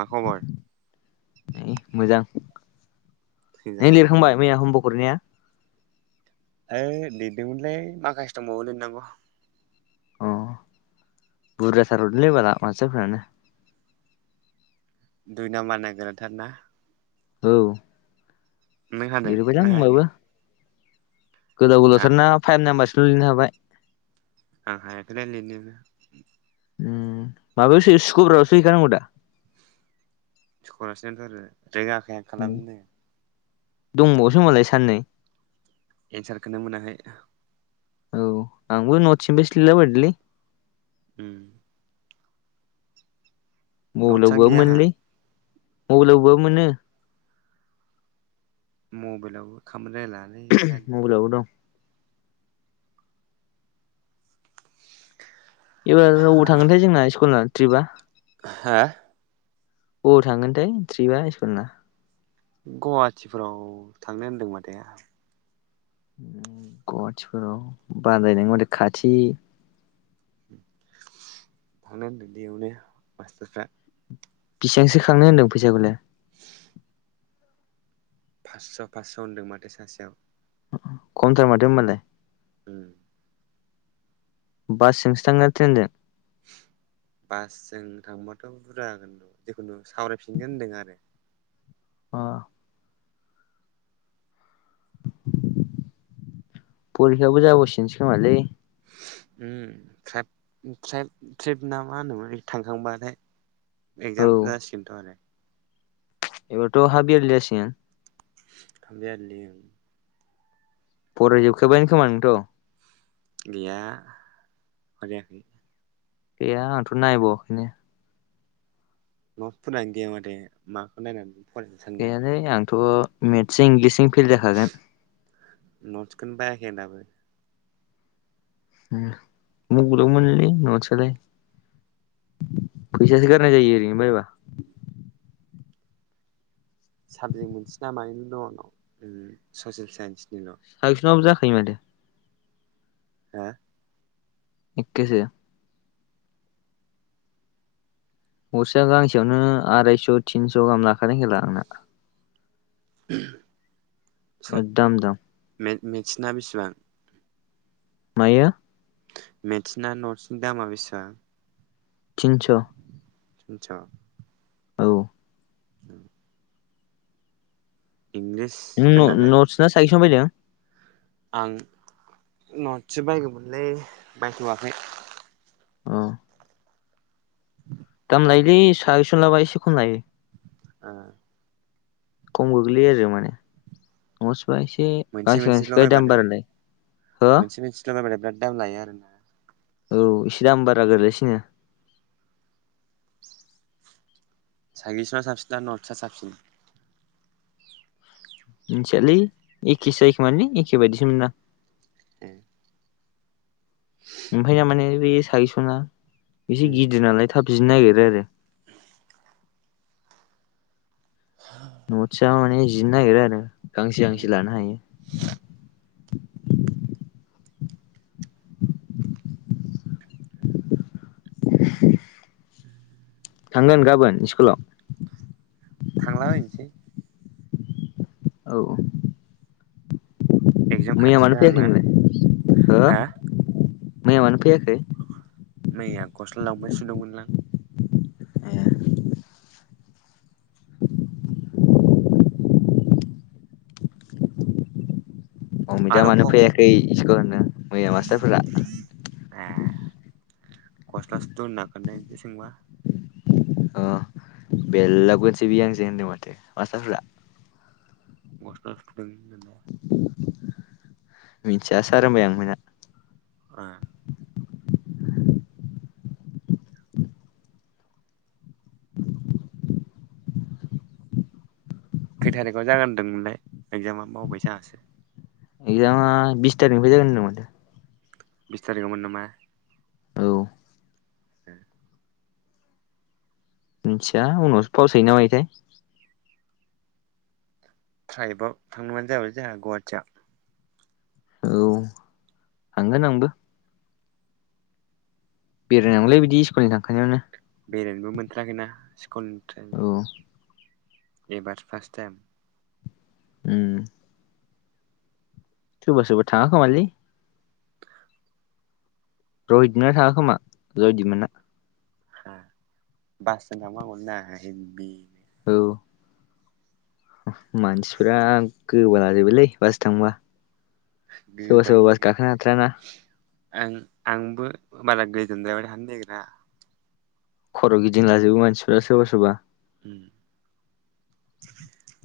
मा खबर? ओइ मोजां थैजा नों लिरखांबाय मैया हम वार्क हरनाया? ओइ लिरदोंमोनलै माखासे दबावो लिरनांगौ अ बुरजाथार हरदोंलै बाला मासटारफोरानो। दुइ नाम्बारना गोराथार ना? औ। नो हादों लिरबायलां ना हायाखै? होनबाबो गोलाव आं गोलावथार ना फाइभ नाम्बारसोल लिरनो हाबाय। आं हायाखैलै लिरनोनो। उम माबायावसो सुक्रबारावसो हैखानांगौ दा? सुख्रबारावसो हैगोनथ आरो रोङाखै आं खालामनोनो। दंबावोसो ओमबालाय साननै एन्सारखौनो मोनाखै। औ आंबो नत्सनिफ्रायसो लिरला बायदोंलै। उम मबाइलाव नटसानो बोबाबो गैया आंहा मोनोलै मबाइलाव बोबाबो मोनो। मबाइलावबो [unintelligible] मबाइलावबो दं एबार बबाव थांगोनथाय जोंना स्कुला ट्रिपा? हा? बबाव थांगोनथाय थ्रिपा स्कुलना। गुवाहाटिफोराव थांनो होनदों माथो गुवाहाटिफोराव खाथि [unintelligible] बेसेबांसो खांनो होन्दों फैसाखौलाय? फास्स' फास्स' होनदों माथो सासेयाव खमथार माथो होनोमबालाय उम बासजोंसो थांगोनना ट्रेनजों? बासजों थांबाथ' बुरजा जागोन' जिखुनु सावरायफिनगोन होनदों आरो। अ परिखायाबो जाबावसिगोनसो खोमालै। उम ट्राइब ट्राइब ट्रेप ना मा होनो बे थांखांबाथाय औ एक्जाम जासिगोनथ' आरो। एबारथ' हाफ यारलि जासिगोन [unintelligible] फरायजोबखाबायानो खोमा नोंथ'? गैया फरायाखै गैया आंहाथ' नायबावाखैनो। नट फोरानो गैया माथो माखौ नायनानै लिर गैयालै आंथ' मेथ्स इंलिसजों फेल जाखागोन। न'थसखोन बायाखै दाबो मगल मोनोलै नटसालाय फैसासो गार नाय जायो ओरैनो बायबा साबजेक्ट मोनसै नामानिनो दंनाव ससियेल साइन्सनि साजेसनानो जाखायो माथो हा एखेसो गस्सेया गांसेयावनो आरायस' थिनस' गाहाम लाखानाय खेला आंना [inaudible] एदाम दाम मेसिना बेसेबां मया मेटसना नटसनि दामा बेसेबां? टिनस' आनचा औ औ नों इंलिसफोरनालाय नथसा साइसआव फैदों। आं नटसो बायगौमोनलै बायथ'वाखै अ दाम लायोलै सागेसन लाबा एसे खम लायो। ओ खम गोग्लैयो आरो माने न'आवसोबा एसे गांसे गांसेखाय दाम बारालाय हो मोनसे मोनसेल' बायबाथाय बिराद दाम लायो आरो ना औ एसे दाम बारा गोरलैसिनो सागेसा साबसिन दा नर्थ्सआ साबसिन मिथियालै एखेसो जायो खोमालै एखेसो बायदि मोनदां ए ओमफ्राय ना माने बे सागेसना एसे उम गिदिर नालाय थाब जिनो नागिरो आरो नसया माने जिरनो नागिरो आरो गांसे गांसे उम लानो हायो [unintelligible] थांगोन गाबोन स्कुलाव थांलाबायनोसै औ एगजाम खाथि मैयानो आंना फैयाखै नोंलाय हो हा मैयानो फैयाखै मै आगस्ट लावबायसो दंमोनलां ए अमिता आरो ह मानो ह फैयाखै स्कुल होनो मैया मास्टारफोरा कस्लास द नागोननाय सिगबा बेेरलागोनसै बिहांसै होनदों माथो मास्टारफ्रा [unintelligible] मिथिया सार होनबाय आं मोनना [unintelligible] खै थारिखआव जागोन होनदोंमोनलाय एगजामा मावबाय आंहासो एक्जामा बिस तारिखनिफ्राय जागोन होन्दों माथो। बिस्तारखौ मोन नामा? औ [inaudible] मिथिया उनावसो फावसाय हैैना बायोथाय? ट्राइबआव थांनोबानो जाबैाय जोंहा गुवाहाटियाव औ थांगोन आंबो बेरायनांगलै बिदि स्कुलनि थांखानायावनो बेरायनोबो मोनथेराखैना स्कुलनि औ टमजों एबार फार्स्ट टाइम उम सरबा सरबा थांङा खोमालै रहितमोनना थाङा खोमा रहिदिमोना बासजों थांबा हामगौलै ना हेबभिनो औ मानसिफोरा गोबा लाजोबबायलै बास थांबा सोरबा सोरबा बास गोबायो गाखोनो हाथारा ना आं आंबो बारा गोजानाव हानो नागिरा खर' गिदिं जोबो मानसिफ्रा सोरबा सोरबा उम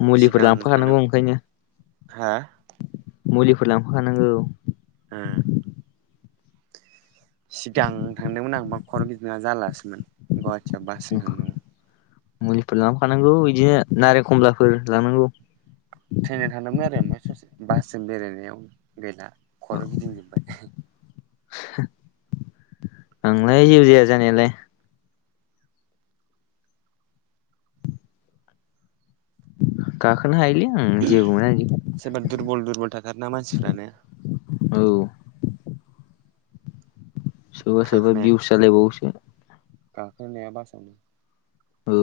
मुलिफोर सिगां थांदों दानफाखानांगौ ओंखायनो हा मुलिफोर लांफाखानांगौ ओ सिगां थांदोंमोन आंबा खर' गिदिं जालासोमोन बास जों थादोंमोन मुलिफोर लांफानांगौ बिदिनो नारें खमलाफोर लांनांगौ ट्रेनाव थांदोंमोन आरो ओमफ्राय ससे बासजों बेरायनायाव बेरायला खर गिदिंजोबबाय [unintelligible] आंलाय जेबो जाया जानायालाय गाखोनो हायोलै आं जेबो मोना बिदिखौ सोरबा दुरबल दुरबल थाखार ना मानसिफ्रानो औ सोरबा सोरबा गाखोनाया भिउस जालायबावबायसो गाखोनाया बासावनो औ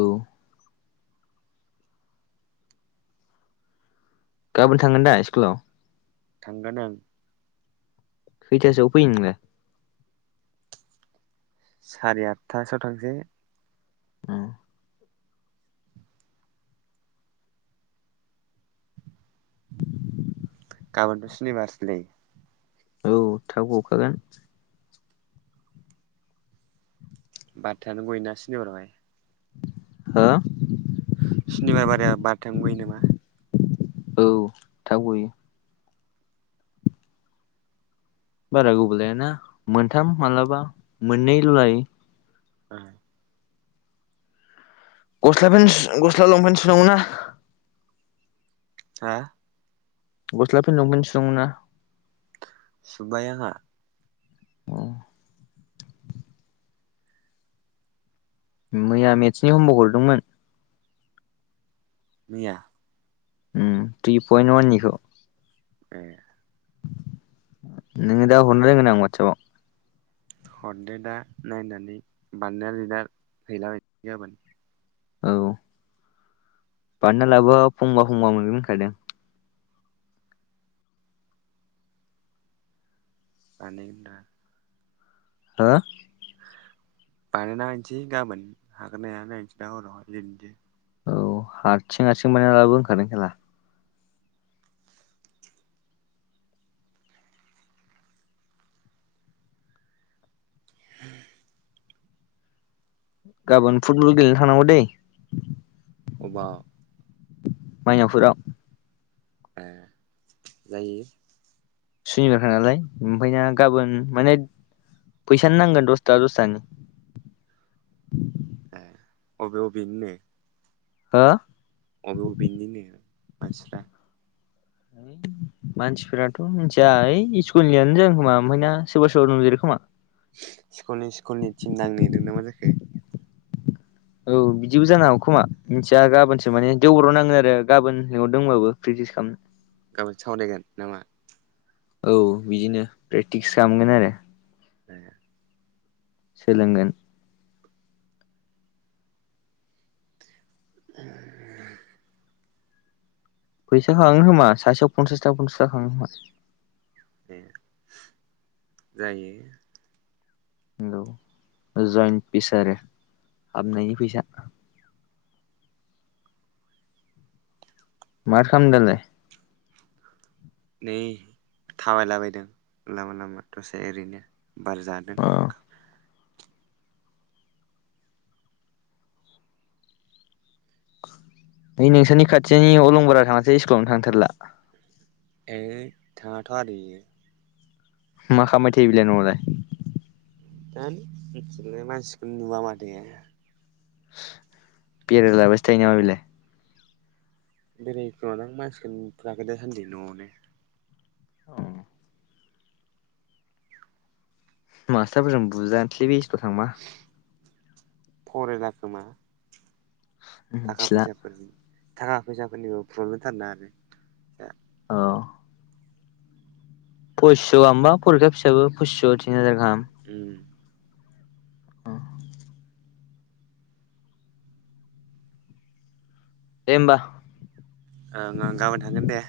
गाबोन थांगोन दा स्कुलाव थांगोन ओ खैथासोआव फैनो नोंलाय? सारे आतथासोआव थांसै ओ गाबोनथ' सुनिबारसोलै औ थाब गावखागोन बारथथायानो गयोना सुनिबारआवहाय हो सुनिबार बाराया बारथथायावनो गयो नामा औ थाब गयो बारा गोबाव लायाना मोनथाम मालाबा मोननैल' लायो ओ गस्ला पेन्टस गस्ला लंपेन्ट सुनांगौ ना हा गस्लाफोर [unintelligible] सुबाय आंहा मैया मेटसनि हमभुक हरदोंमोन मैया उम थ्रि पयेन उवाननिखौ ए नोंनो दा हरना दोनगोन आं वाटसाबाव हरदो दा नायनानै [unintelligible] हैलाबाय गाबोन औ बानायना लाबोआ फंबा फंबा मोनगोन होनखादों बानायगोन दा हो बानायना हैनिसै गाबोन हागोनना हाया नायनिसै दा हरावहाय लिददो औ हातसिं हातसिं बानायना लाबो ओंखादों खेला [unintelligible] गाबोन फुटबल गेलेनो थानांगौ दै अबाव माइनावफुराव ए जायो सुनिबारखा नालाय ओमफायना गाबोन माने [unintelligible] फैसानि नांगोन दसथाखा दसथाखानि ए अबे अबेनिनो ओ अबे अबेनिनो मानसिफ्रा [unintelligible] मानसिफोराथ' मिनथिया ओइ स्कुलनियानो जागोन खोमा ओमफायना सोरबा सोरबा दंदेरो खोमा स्कुलनि स्कुलनि टिम नांनो नागिरदों ना मा जाखो औ बिदिबो जानो हागौ खोमा मिनथिया गाबोनसो माने देवबाराव नांङो आरो गाबोन लेंहरदों होमबाबो फ्रि इस खामनो गाबोन सावरायगोन नामा औ बिदिनो प्रेक्टिस खालामगोन आरो [unintelligible] सोलोंगोन [unintelligible] फैसा खांङो खोमा सासेयाव पनसासथाखा पनसास थाखा खांङो खोमा ए जायो नोंगौ जइन्ट पिस आरो हाबनायनि फैसा माथो [unintelligible] दालाय नै थाबायलाबायदों लामा लामा दसे एरैनो बार जादों अ ओइ नोंसोरनि खाथिनि अलंबारा थाङासै स्कुलावनो थांथारला। ओइ थाङाथ' आरो इयो। मा खालामबाय थायो बिलाय न‌आवलाय? [inaudible] जानो मिथिया मानसिखौ नुवा माथो। बेरायलाबायसो थायो नामा बिलाय? बेरायो खोमा दां मानसिखौनो नुथाराखै दा सान्दि न'आवनो। अ मास्टारफोरजों बुजानोसैै लै बे स्कुल' थांबा। फरायला खोमा। थाखा मिथिला फैसाफोरनि थाखा फैसाफोरनिबो प्रब्लेमथारना आरो। अ पसिस' गाहामबा फरिखा फिसाबो पस्स' थिन हाजार गाहाम। ओम उम दे होमबा ओं ओं गाबोन थांगोन दे।